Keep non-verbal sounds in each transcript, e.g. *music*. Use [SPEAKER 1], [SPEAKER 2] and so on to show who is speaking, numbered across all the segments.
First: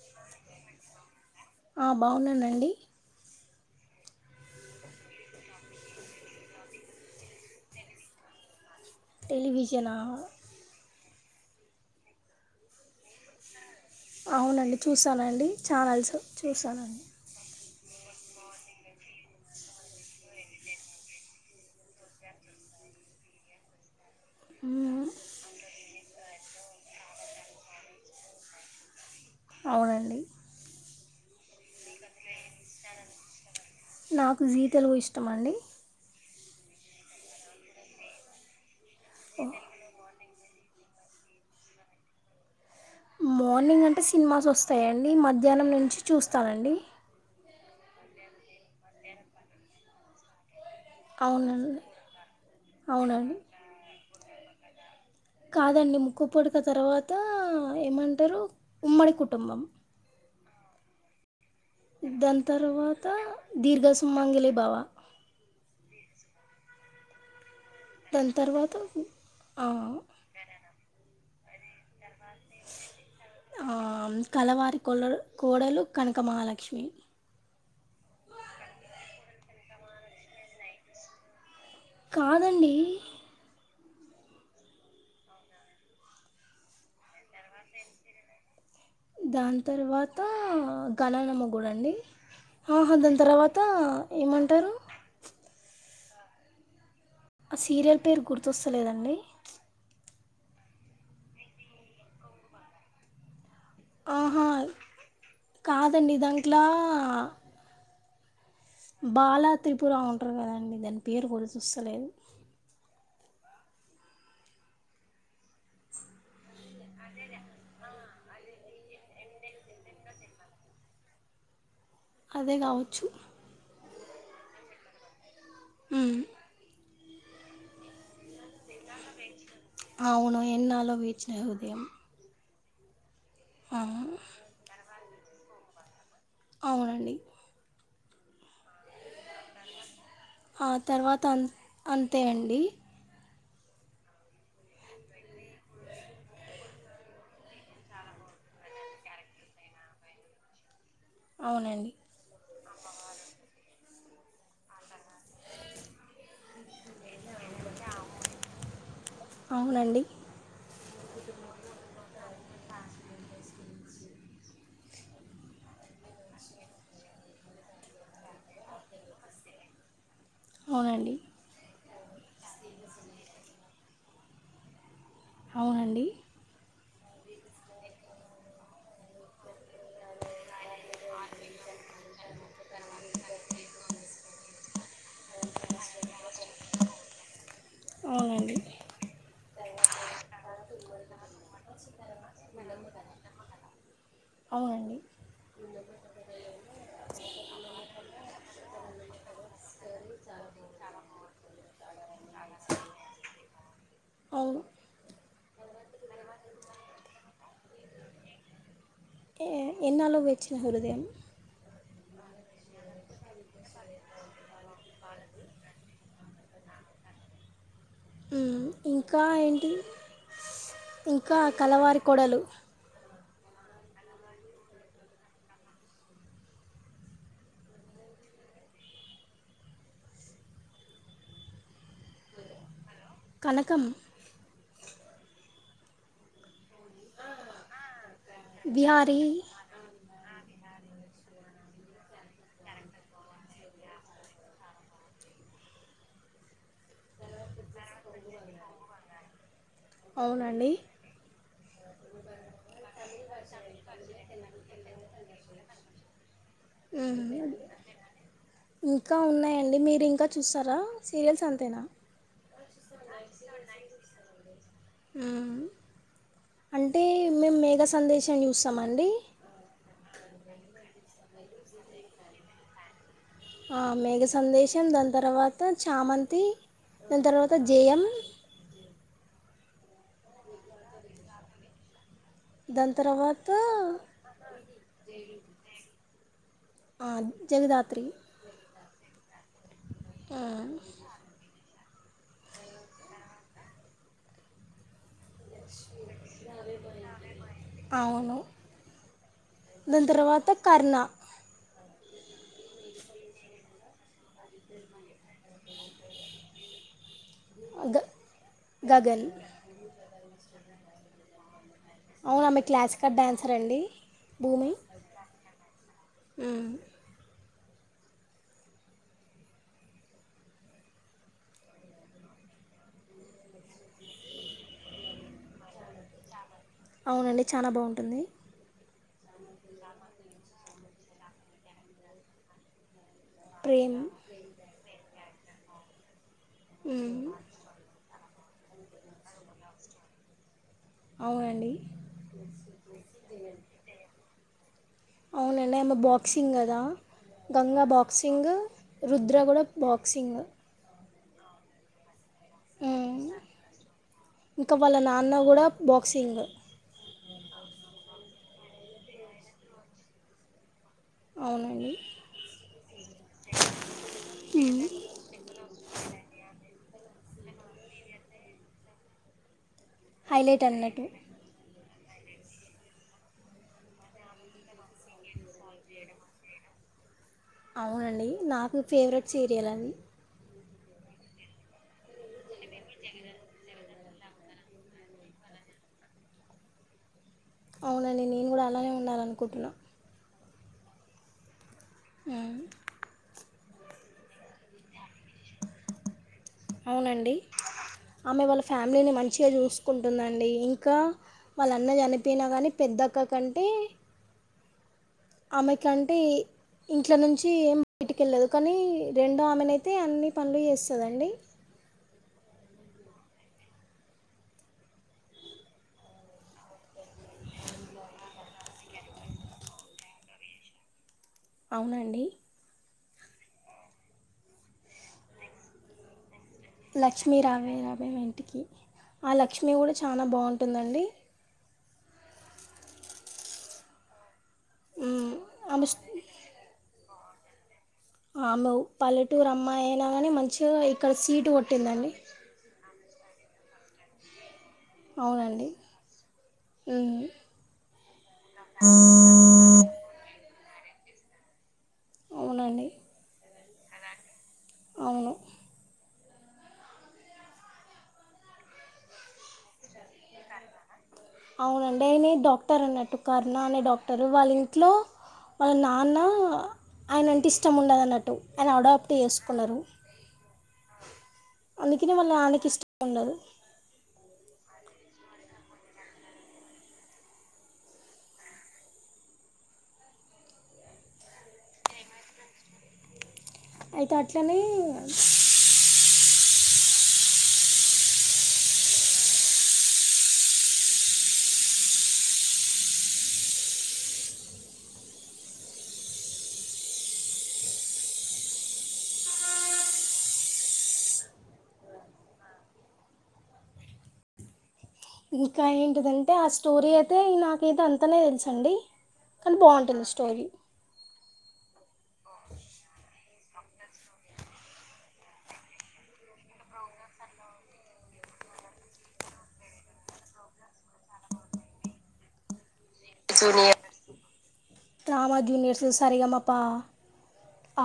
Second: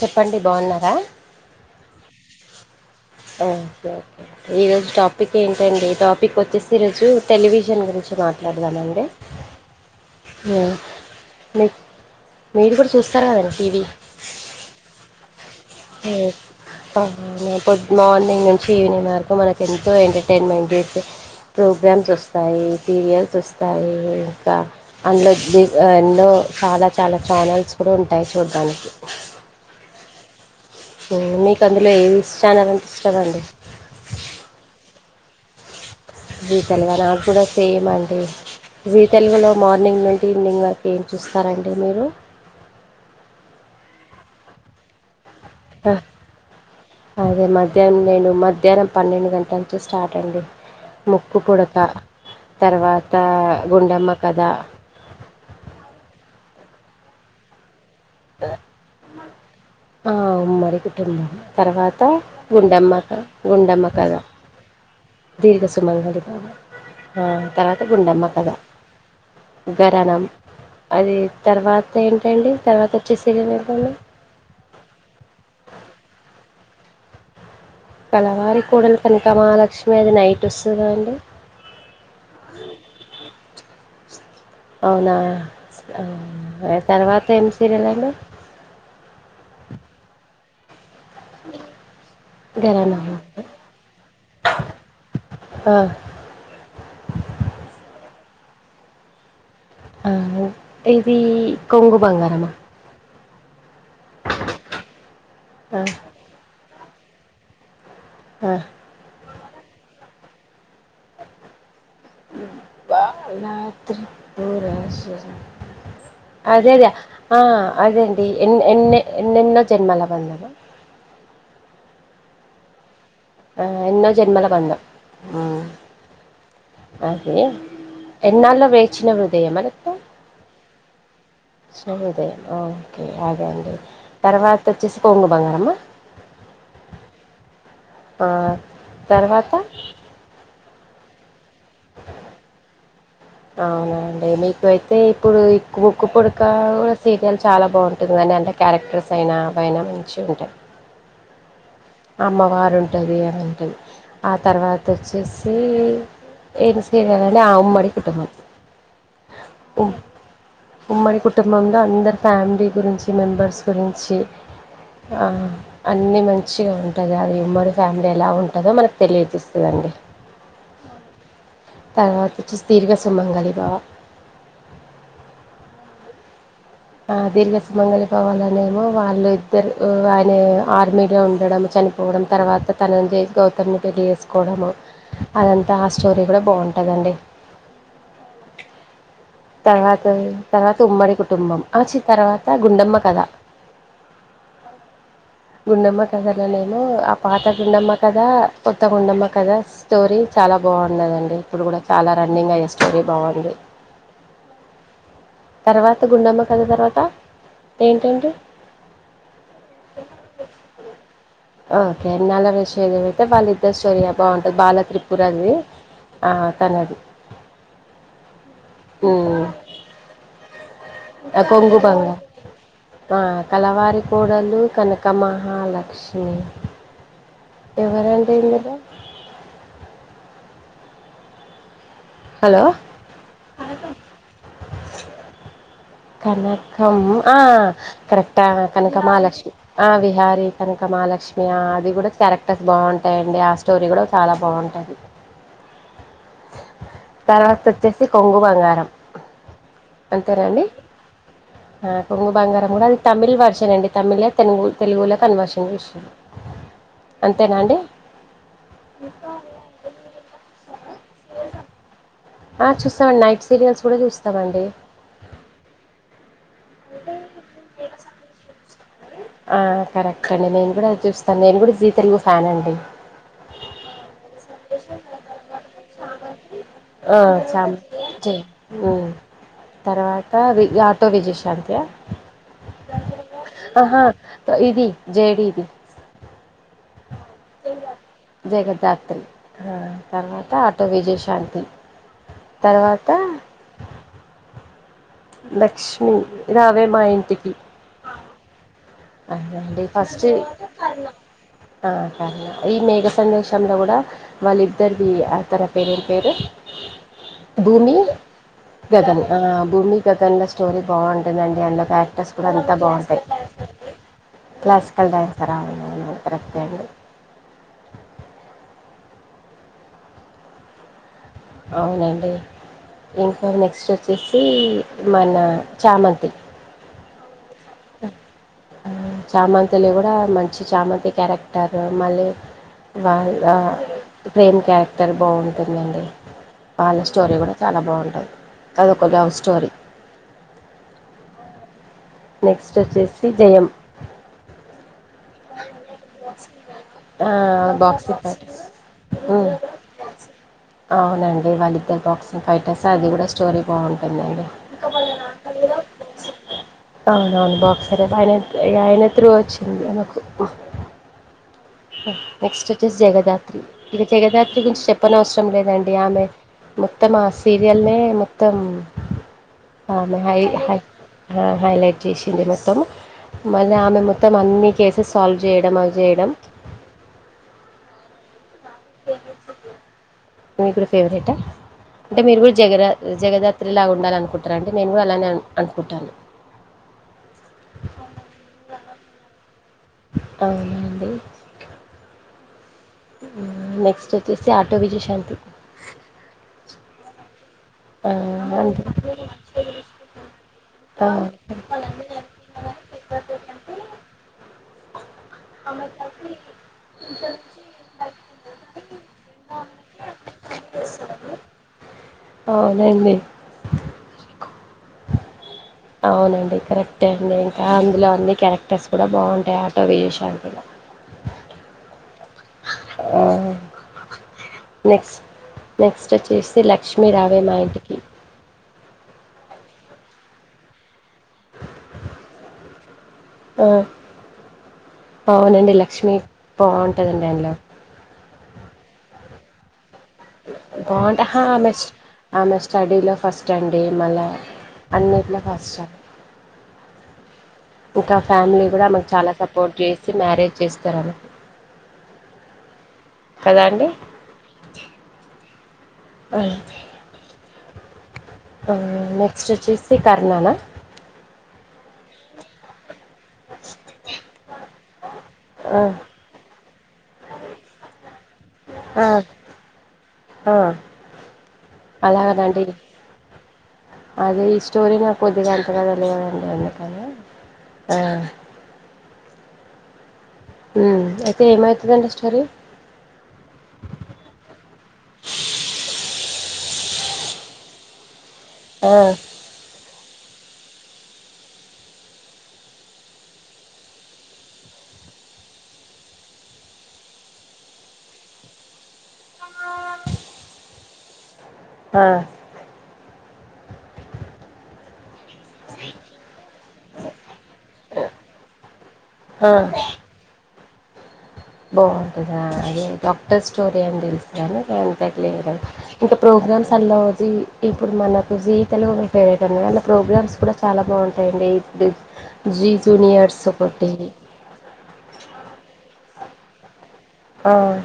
[SPEAKER 1] చెప్పండి బాగున్నారా?
[SPEAKER 2] ఆ బాగున్నానండి.
[SPEAKER 1] ఆ ఓకే ఓకే ఈ రోజు టాపిక్ ఏంటండి ఈ టాపిక్ వచ్చేసి ఈ రోజు టెలివిజన్ గురించి మా మాట్లాడదాం అని
[SPEAKER 2] టెలివిజనా
[SPEAKER 1] మీ మీరు గూడా చూస్తారు కదండి టీవీ
[SPEAKER 2] అవునండి చూసానండి. ఛానల్స్
[SPEAKER 1] *inaudible*
[SPEAKER 2] చూసానండి
[SPEAKER 1] మార్నింగ్ నుంచి ఈవినింగ్ వరకు మనకు ఎంతో ఎంటర్టైన్మెంట్ దొరుక్తద్ ప్రోగ్రామ్స్ వస్తాయి. సీరియల్స్ వస్తాయి. ఇంక
[SPEAKER 2] మ్మ్.
[SPEAKER 1] అందులో ది ఎన్నో చాలా చాలా ఛానల్స్ కూడా ఉంటాయి చూడ్డానికి
[SPEAKER 2] అవునండి.
[SPEAKER 1] మీకు అందులో ఏదిఛానల్ అంటే ఇష్టమండి.
[SPEAKER 2] ఇష్టమండి.
[SPEAKER 1] జీ తెలుగా నాగూడా సేమ్ అండి జీ తెలుగులో మార్నింగ్ నుండి ఈవినింగ్ వరకి ఏం చూస్తారండి మీరు
[SPEAKER 2] మార్నింగ్ అంటే సినిమాస్ వస్తాయండి. మధ్యాహ్నం నుంచి
[SPEAKER 1] ఆహ్,
[SPEAKER 2] చూస్తానండి.
[SPEAKER 1] అదే మధ్యాహ్నం నేను మధ్యాహ్నం పన్నెండు గంటల నుంచి స్టార్ట్ అండి. ముక్కు
[SPEAKER 2] అవునండి
[SPEAKER 1] పుడక తర్వాత
[SPEAKER 2] అవునండి
[SPEAKER 1] గుండమ్మ కథ
[SPEAKER 2] కాదండి ముక్కు పుడక తర్వాత ఏమంటరు ఉమ్మడి కుటుంబం
[SPEAKER 1] ఆ ఉమ్మడి కుటుంబం తర్వాత
[SPEAKER 2] దాని తర్వాత
[SPEAKER 1] గుండమ్మక గుండమ్మ కథ
[SPEAKER 2] దీర్ఘసుమంగిలి భవ
[SPEAKER 1] దీర్ఘ సుమంగళి ఆ తర్వా త గుండమ్మ
[SPEAKER 2] దాని
[SPEAKER 1] కథ
[SPEAKER 2] తర్వాత ఆ,
[SPEAKER 1] గరణం అది తర్వాత ఏంటండి తర్వాత వచ్చే సీరియల్
[SPEAKER 2] ఆ
[SPEAKER 1] ఏంటండి
[SPEAKER 2] కలవారి కోల కోడలు కనకమహాలక్ష్మి
[SPEAKER 1] కలవారి కోడలు కనకమహాలక్ష్మి అది నైట్ వస్తది కదండి.
[SPEAKER 2] కాదండి
[SPEAKER 1] అవునా తర్వాత ఏం సీరియల్ అండి
[SPEAKER 2] దాని తర్వాతా ఘనానమొగుడండి ఆహా
[SPEAKER 1] ఘరానా
[SPEAKER 2] దాని తర్వాత ఏమంటరు
[SPEAKER 1] ఆ
[SPEAKER 2] ఆ సీరియల్ పేరు గుర్తొస్తలేదండి.
[SPEAKER 1] ఆ ఇది కొంగు బంగారమా
[SPEAKER 2] ఆహా
[SPEAKER 1] ఆ
[SPEAKER 2] కాదండి దాంట్ల
[SPEAKER 1] ఆ
[SPEAKER 2] బాలా త్రిపుర ఉంటారు కదాండి దాని పేరు గుర్తొస్తలేదు.
[SPEAKER 1] బాల త్రిపుర అదేదే ఆ అదండీ ఎన్ ఎన్నే ఎన్నెన్నో జన్మల బంధం
[SPEAKER 2] అదే కావచ్చు
[SPEAKER 1] ఆ ఎన్నో జన్మల బంధం
[SPEAKER 2] మ్మ్
[SPEAKER 1] అదే ఎన్నాళ్ళో వేచిన హృదయం మరిప్ప
[SPEAKER 2] అవును *unintelligible* హృదయం
[SPEAKER 1] చిన ఓకే అదండీ
[SPEAKER 2] ఆ,
[SPEAKER 1] తర్వాత వచ్చేసి కోంగు బంగారమ్మా
[SPEAKER 2] అవునండి
[SPEAKER 1] ఆ తర్వాత
[SPEAKER 2] ఆ తర్వాత అన్ అంతే అండి
[SPEAKER 1] అవునండి మీకు అయితే ఇప్పుడు క్కు ఉక్కు పుడక కూడా సీరియల్ చాలా బాగుంటది అ ఎంత క్యారెక్టర్స్ అయినా అవయినా మంచిగా ఉంటాయి
[SPEAKER 2] అవునండి
[SPEAKER 1] అమ్మ వార్ ఉంటది కదండి ఆ తర్వాత వచ్చేసి *unintelligible* నా అమ్మడి కుటుంబం ఉ
[SPEAKER 2] అవునండి
[SPEAKER 1] ఉమ్మడి కుటుంబంలో అందరు ఫ్యామిలీ గురించి మెంబర్స్ గురించి ఆ అన్ని మంచి మంచిగా ఉంటది అది ఉమ్మడి ఫ్యామిలీ ఎలా ఉంటదో మనకు తెలియజేస్తుందండి
[SPEAKER 2] అవునండి
[SPEAKER 1] తర్వాత చూస్తే దీర్ఘ సుమంగళి బవ
[SPEAKER 2] అవునండి
[SPEAKER 1] ఆ దీర్ఘ సుమంగలి పోవాలనేమో వాళ్ళు ఇద్దరు ఆయన ఆర్మీలో ఉండడం చ చనిపోవడం తర్వాత తన చేస్ గౌతమ్ని పెళ్లి చేేసుకోవడం అదంతా ఆ స్టోరీ కూడా బాగుంట కదండి
[SPEAKER 2] అవునండి
[SPEAKER 1] తర్వాత తర్వాత ఉమ్మడి కుటుంబం ఆ చీ తర్వాత గుండమ్మ కథ అవు
[SPEAKER 2] అవునండి
[SPEAKER 1] గుండమ్మ కదలనేమో ఆ పాత గుండమ్మ కదా కొత్త గుండమ్మ కదా స్టోరీ చాలా బాగున్నాదండి ఇప్పుడు కూడా చాలా రన్నింగ్ అయ్యే స్టోరీ బాగుంది
[SPEAKER 2] అవును
[SPEAKER 1] తర్వాత గుండమ్మ కథ తర్వాత ఏంటండి
[SPEAKER 2] ఎ ఎన్నాలో వేచిన హృదయం
[SPEAKER 1] ఓకే ఎన్నాలో విషయ ఏమైతే వాళ్ళ ఇద్దరు స్టోరీ బాగుంటది బాల త్రిపుర అది ఆ తనది
[SPEAKER 2] మ్మ్ ఇంకా
[SPEAKER 1] హ్మ్.
[SPEAKER 2] ఏంటిది ఇంకా
[SPEAKER 1] ఆ! 'కొంగు
[SPEAKER 2] కలవారి
[SPEAKER 1] బంగ'
[SPEAKER 2] కోడలు
[SPEAKER 1] ఆ కలవారి కోడలు కనక మహాలక్ష్మి మ్మ్ ఎవరండి హిమజ హలో
[SPEAKER 2] కనకం
[SPEAKER 1] కన్నక్ ఆ కరెక్టా కనక
[SPEAKER 2] బిహారీ
[SPEAKER 1] మహాలక్ష్మి ఆ విహార్ శ్రీ కనక మహాలక్ష్మి అది కూడా క్యారెక్టర్స్ బాగుంటాయండి ఆ స్టోరీ కూడా చాలా బాగుంటాది తర్వాత వచ్చేసి కొంగు బంగారం అంతేనా అండి
[SPEAKER 2] అవునండి
[SPEAKER 1] అ ఆ కొంగు బంగారం గుడా అది తమిళ్ వర్షన్ అండి తమిళే తెలుగు తెలుగులో కన్వర్షన్ చేశిరు.
[SPEAKER 2] మ్మ్.
[SPEAKER 1] అంతేనా అండి
[SPEAKER 2] ఇంకా ఉన్నాయండి మీరు ఇంకా చూస్సారా సీరియల్స్ అంతేనా
[SPEAKER 1] ఆ చూస్సా నైట్ సీరియల్స్ గూడా చూస్తామండి
[SPEAKER 2] మ్మ్. అంటే మేం మేఘ సందేశం చూస్సామండి
[SPEAKER 1] ఆ కరెక్ట్ అండి నేన్ గుడా చూస్తా, నేను గూడా జీ తెలుగు ఫ్యాన్ అండి.
[SPEAKER 2] ఆ మేఘ సందేశం దాన్ తర్వాత చామంతి
[SPEAKER 1] ఆ
[SPEAKER 2] దాని తర్వాత
[SPEAKER 1] చాం
[SPEAKER 2] జయం
[SPEAKER 1] చే ఓ తర్వాత వి ఆటో విజైశాంతియా
[SPEAKER 2] దాన్ తర్వాత
[SPEAKER 1] ఇది జేడిది
[SPEAKER 2] ఆ, జగదాత్రి
[SPEAKER 1] జై గధాత్రి తర్వాత
[SPEAKER 2] ఆ.
[SPEAKER 1] ఆటో విజయశాంతి తర్వాత లక్ష్మి రావే మా ఇంటికి
[SPEAKER 2] అవును
[SPEAKER 1] *unintelligible* అండి
[SPEAKER 2] దాని
[SPEAKER 1] ఫస్ట్
[SPEAKER 2] తర్వాత కర్ణ
[SPEAKER 1] ఆ *unintelligible* ఈ మేఘ సందేశంలో గూడా వాళ్ళిద్దరిదీ ఆ తర పేరేం పేరు
[SPEAKER 2] గ
[SPEAKER 1] గగన్ ఆ భూమి గగన్ ల స్టోరీ బాగుంటుందండి అంత క్యారెక్టర్స్
[SPEAKER 2] అవును
[SPEAKER 1] కూడా
[SPEAKER 2] ఆమె
[SPEAKER 1] అంతా
[SPEAKER 2] క్లాసికల్
[SPEAKER 1] బాగుంటాయ్.
[SPEAKER 2] డ్యాన్సర్ అండి భూమి
[SPEAKER 1] క్లాసికల్ డ్యాన్సరా అవునవును కరెక్టే
[SPEAKER 2] మ్మ్.
[SPEAKER 1] అండి అవునండి ఇంకా నెక్స్ట్ ఒచ్చేసి మన చామంతి
[SPEAKER 2] అవునండి చానా బాగుంటుంది
[SPEAKER 1] చామంతిలో గూడా మంచి చామంతి క్యారెక్టర్ మళ్ళీ వాళ్ ఆ
[SPEAKER 2] ప్రేమ్
[SPEAKER 1] ప్రేమ్ క్యారెక్టర్ బాగుంటుందండి ఆళ్ళ
[SPEAKER 2] మ్మ్.
[SPEAKER 1] స్టోరీ గుడా చాలా బాగుంటది అదొక లవ్ స్టోరీ
[SPEAKER 2] అవునండి
[SPEAKER 1] నెక్స్ట్ ఒచ్చేసి జయం
[SPEAKER 2] అవునండి ఆమె బాక్సింగ్ గద్ దా
[SPEAKER 1] ఆ
[SPEAKER 2] గంగా బాక్సింగ్
[SPEAKER 1] ఫైటర్స్
[SPEAKER 2] రుద్ర
[SPEAKER 1] ఉమ్
[SPEAKER 2] గూడా బాక్సింగ్
[SPEAKER 1] అవునండి వాళ్ళిద్దర్ బాక్స్ ఫైటర్స్ అది
[SPEAKER 2] మ్మ్.
[SPEAKER 1] గుడా స్టోరీ బాగుంటుందండి
[SPEAKER 2] ఇంకా వాళ్ళ నాన్న కూడా బాక్సింగ్
[SPEAKER 1] అవునవును బాక్సరే ఆయన ఇగ ఆయన త్రూ ఒచ్చింది అమెకు
[SPEAKER 2] అవునండి
[SPEAKER 1] నెక్స్ట్ ఒచ్చేసి జగదాత్రి ఇగ జగదాత్రి గుంచి చెప్పనవసరం లేదండి ఆమె మొత్తం ఆ సీరియల్నే మొత్తం ఆమె హై
[SPEAKER 2] హైలైట్
[SPEAKER 1] హై
[SPEAKER 2] అన్నట్టు
[SPEAKER 1] హ హైలేట్ చేసింది మొత్తం మళ్ళి ఆమె మొత్తం అన్ని కేసెస్ సాల్వ్ జేయడం అ జేయడం
[SPEAKER 2] అవునండి నాకు ఫేవరెట్ సీరియల్ అన్
[SPEAKER 1] మీగూడ ఫేవరెటా అంటే మీరు గూడా జగరా జగదాత్రిలా ఉన్ ఉండాలనుకుటరా అండి నేను గూ అలానే అన్ అనుకుటాను
[SPEAKER 2] అవునండి నేన్ గూడా అలానే ఉండాలనుకుటునా
[SPEAKER 1] అవునా అండి
[SPEAKER 2] ఊమ్
[SPEAKER 1] నెక్స్ట్ ఒచ్చేసి ఆటో విజయశాంతి
[SPEAKER 2] అవునండి
[SPEAKER 1] ఆ
[SPEAKER 2] ఆమె వాళ్ళ
[SPEAKER 1] అండి
[SPEAKER 2] ఫ్యామిలీని మంచిగా చూసుకుంటుందండి ఇంకా
[SPEAKER 1] ఆ
[SPEAKER 2] వాళ్ళ అన్న చనిపోయినా కానీ పెద్దక్క కంటే ఆమె కంటే ఇంట్ల నుంచి ఏం బయటికె వెళ్ళదు కానీ రెండడు ఆమెనుయితే అన్ని పనులు చేస్తుందిండి
[SPEAKER 1] అవునండి అవునండి కరెక్ట్ే అండి ఇంకా అందులో అన్ని క్యారెక్టర్స్ కూడా బాగుంటాయి ఆటో విజషాలో
[SPEAKER 2] అవునండి
[SPEAKER 1] హా నేస్ నెక్స్ట్ వచ్చే చేస్తే
[SPEAKER 2] లక్ష్మి
[SPEAKER 1] లక్ష్మీరావే మా
[SPEAKER 2] రావే
[SPEAKER 1] ఇంటికి
[SPEAKER 2] రావే మా ఇంటికి ఆ లక్ష్మి కూడా చాలా బాగుంటుందండి
[SPEAKER 1] ఆ
[SPEAKER 2] ఉమ్,
[SPEAKER 1] అవునండి
[SPEAKER 2] ఆమె
[SPEAKER 1] లక్ష్మిీ బాగుంటుందండి అందులో
[SPEAKER 2] ఆమో పల్లెటూరు అమ్మాయి ఏ
[SPEAKER 1] బాగుంటా హా ఆమె ఆమె స్టడీలో ఫస్ట్ అండి మళ్ళా అన్నిట్లో
[SPEAKER 2] అవునండి
[SPEAKER 1] ఫస్ట్
[SPEAKER 2] ఉ
[SPEAKER 1] ఇంకా ఫ్యామిలీ కూడా ఆమెకు చాలా సపోర్ట్ చేసి మ్యారేజ్ చేస్తారన్నట్టు
[SPEAKER 2] అవునండి
[SPEAKER 1] కదా అండి
[SPEAKER 2] అవును
[SPEAKER 1] అ ఆ నెక్స్ట్ వచ్చేసి కర్నానా
[SPEAKER 2] అవునండి నేనే డాక్టర్ అన్నట్టు కరుణ అనే డాక్టర్ వాళ్ళ ఇంట్లో వాళ్ళ నాన్న ఆయన అంటే ఇష్టం ఉండదన్నట్టు ఆయన అడాప్ట్ చేసుకున్నారు అందుకనే
[SPEAKER 1] అలాగ
[SPEAKER 2] వాళ్ళ
[SPEAKER 1] అండి
[SPEAKER 2] నాన్నకి ఇష్టం ఉండదు
[SPEAKER 1] అదిేష్ట స్టోరీ నా కొద్దిగా అంతగా తెలియదండి అందుకని ఆ ఉ అయితే ఏమైతాది అండి స్టరీ
[SPEAKER 2] అయితే అట్లనే
[SPEAKER 1] ఆ ఆ
[SPEAKER 2] ఇంకా ఏంటిదంటే ఆ స్టోరీ అయితే నాకైతే అంతనే తెలుసండి కానీ బాగుంటుంది స్టోరీ
[SPEAKER 1] బాగుంటందా అదే డాక్టర్ స్టోరీ అని తెలుసు కానీ న అంతాలియ ఇంకా ప్రో ప్రగ్రామ్స్ అలో జీ ఇప్పుడు మనకు జీ తెలుగు మ ఫేవరెట్ అం అళ ప్రోగ్రామ్స్ కూడా చాలా బాగుంటాయండి దే జీ జూనియర్స్
[SPEAKER 2] జూనియర్
[SPEAKER 1] ఒకటి
[SPEAKER 2] సరిగమప్ప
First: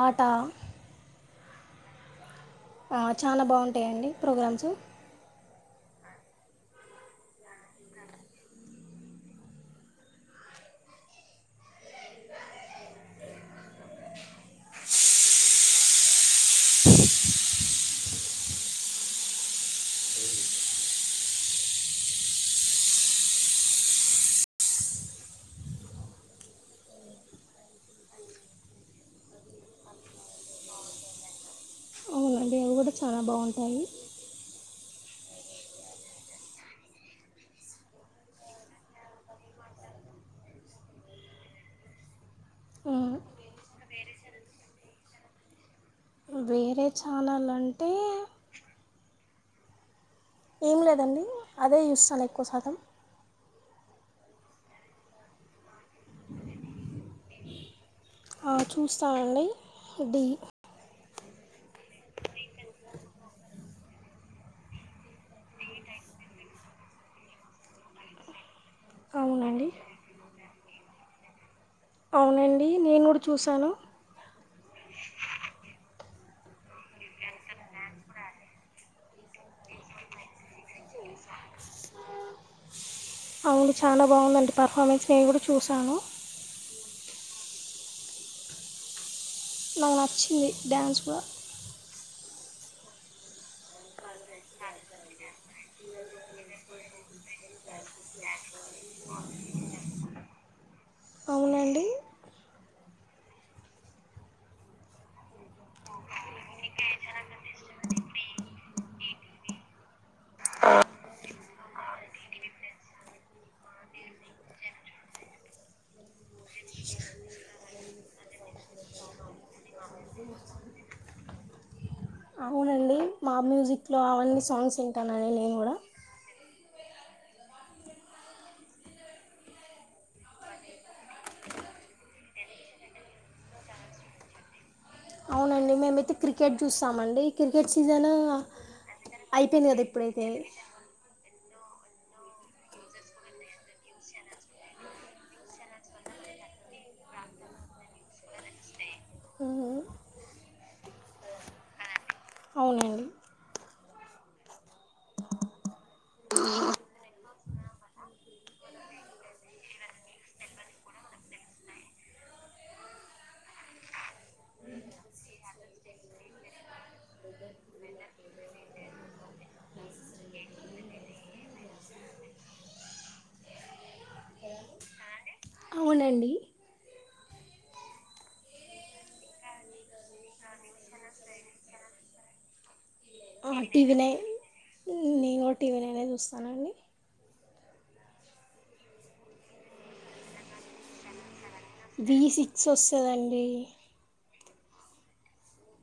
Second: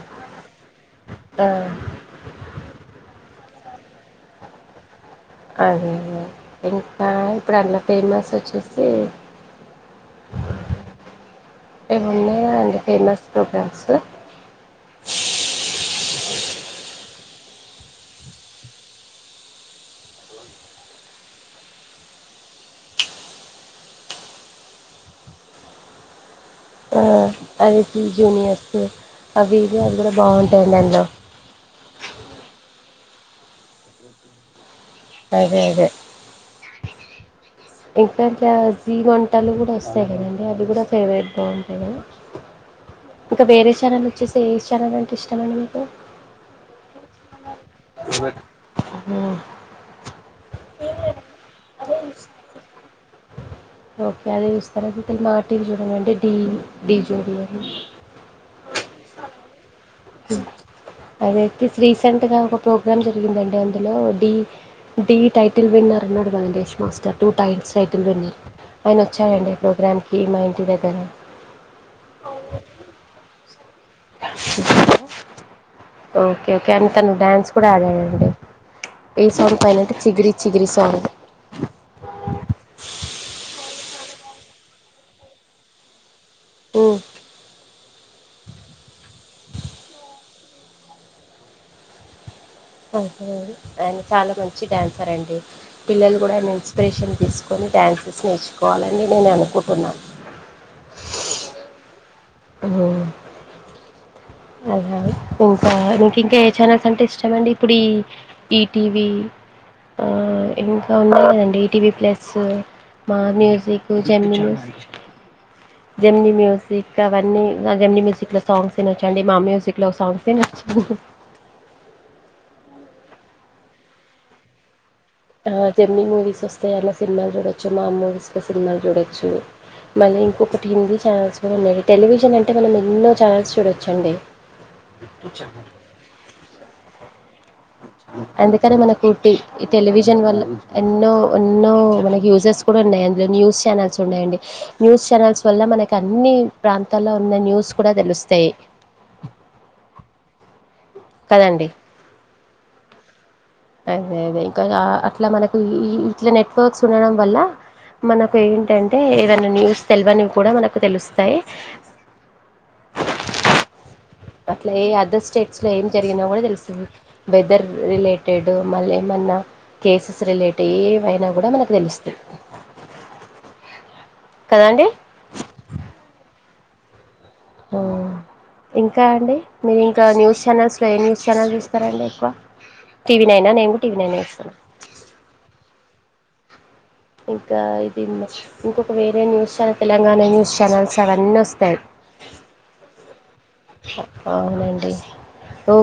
[SPEAKER 2] ఆట
[SPEAKER 1] అ
[SPEAKER 2] ఆ చానా బాగుంటాయంండి ప్రోగ్రామ్స్
[SPEAKER 1] అదేే అదే ఇంకా ఇప్పుడు అలా ఫేమస్ వచ్చేసి ఏమున్నాయా అండి ఫేమస్ ప్రోగ్రామ్స్ ఆ అది త్రీ జూనియర్స్ అవివి అవి కూడా బాగుంటాయండి అందులో
[SPEAKER 2] ఆ దేవ్ కూడా చానా బాగుంటాయి
[SPEAKER 1] అదే అదే ఇంకాంటే జీ వంటలు కూడ వస్తయి కదండి అవి కూడ ఫేవరెట్ గా ఉంటయి కదా
[SPEAKER 2] హ్మ్.
[SPEAKER 1] వచ్చేస్ ఏస్ ఛానల్ అంటే ఇష్టమండి మీకు
[SPEAKER 2] వేరే ఛానెల్ అంటే
[SPEAKER 1] అమ
[SPEAKER 2] ఏం లేదండి అదే జూస్తన ఎక్కువ శాతం
[SPEAKER 1] ఓకే అదే జూస్తర మాటీవీ చూ అంటే డీ డీ జోడీ
[SPEAKER 2] ఆ అండి డీ
[SPEAKER 1] అదైతే రీసెంట్గా ఒక ప్రోగ్రాం జరిగిందండి అందులో డీ డీ టైటిల్ విన్నర్ ఉన్నాడు కదండి Yash master two times title winner ఆయన వచ్చారండి
[SPEAKER 2] అవునండి.
[SPEAKER 1] ప్రోగ్రామ్కి మా ఇంటి దగ్గర
[SPEAKER 2] అవునండి నేను కూడ చూశాను
[SPEAKER 1] ఓకే కనీ తను డ్యాన్స్ కూడ ఆడాడండి ఏ సాంగ్ పైనంటె చిగిరి చిగిరి సాంగ్
[SPEAKER 2] అవును చాలా బాగుందంట పర్ఫార్మెన్స్ నేను కూడ చూసాను
[SPEAKER 1] ము
[SPEAKER 2] నాకు నచ్చింది డ్యాన్స్ కూడ
[SPEAKER 1] *inaudible* చాలా మంచి డ్యాన్సర్ అండి పిల్లలు కూడ ఆయన ఇన్స్పిరేషన్ తీసుకొని డ్యాన్సెస్ నేర్చుకోవాలని నేను అనుకుంటున
[SPEAKER 2] అవునండి
[SPEAKER 1] ఆ అలా ఇంక ఇంకా ఏ ఛానల్స్ అంటే ఇష్టమండి ఇప్పుడు ఈ ఈటీవి ఆ ఇంకా ఉన్నాయి కదండి ETV plus Maa music Gemini music Gemini music అవన్నీ జెమిని మ్యూజక్ లో సాంగ్స్ వినచ్చండి మా మ్యూజిక్ లో ఒక సాంగ్స్ ఏ నచ్చవు
[SPEAKER 2] అవునండి మా మ్యూజిక్ లో అవన్నీ సాంగ్స్ ఇ
[SPEAKER 1] తర్వాత జెమిని మూవీస్ వస్తయ్ అందల సినిమాలు చూడొచ్చు మా మూవీస్ లో సినిమాలు చూడొచ్చు మళ్ళీ ఇంకొకటి హిందీ ఛానల్స్ కూడ ఉన్నాయి టెలివిజన్ అంటే మనం ఎన్నో ఛానల్స్ చూడచ్చండి
[SPEAKER 2] అవునండి మేమైతే క్రికెట్ చూస్తామండి క్రికెట్ సీజన్
[SPEAKER 1] అందుకని మనకు ఈ
[SPEAKER 2] అయిపోయింది గదా!
[SPEAKER 1] టెలివిజన్
[SPEAKER 2] ఇప్పుడైతే.
[SPEAKER 1] వల్ల ఎన్నో ఎన్నో మనకి యూజెస్ కూడ ఉన్నాయి అందులో న్యూస్ ఛానల్స్ ఉన్నాయండి న్యూస్ ఛానల్స్ వల్ల మనకు అన్ని ప్రాంతాల్లో ఉన్న న్యూస్ కూడ తెలుస్తయి కదండి
[SPEAKER 2] అవునండి
[SPEAKER 1] అదే అదే ఇంకా అట్లా మనకు ఇట్ల నెట్వర్క్స్ ఉండడం వల్ల మనకు ఏంటంటే ఏదైనా న్యూస్ తెల్వనివి కూడ మనకు తెలుస్తయి అట్లా ఏ అదర్ స్టేట్స్లో ఏం జరిగిన కూడా తెలుస్తుంది వెదర్ రిలేటెడ్ మళ్ళీ ఏమన్నా కేసెస్ రిలేటెడ్ ఏ అప్పుడే మనకు తెలుస్తయ్ కదాండి
[SPEAKER 2] అవునండి.
[SPEAKER 1] అవునండీ ఇంకాండి మీరు ఇంకా న్యూస్ ఛానల్స్లో ఏ న్యూస్ ఛానెల్స్ చూస్తారండి ఎక్కువ టీవీ నైనా నేను టీవీ నైన్ ఏ చూస్తా
[SPEAKER 2] నేనూ టీవీ నైన్ ఏ
[SPEAKER 1] ఇంకా ఇది మష్ ఇంకొక వేరే news channel Telangana news channels అవన్నీ వస్
[SPEAKER 2] వి సిక్స్ వస్తదండి
[SPEAKER 1] అవునండి ఓ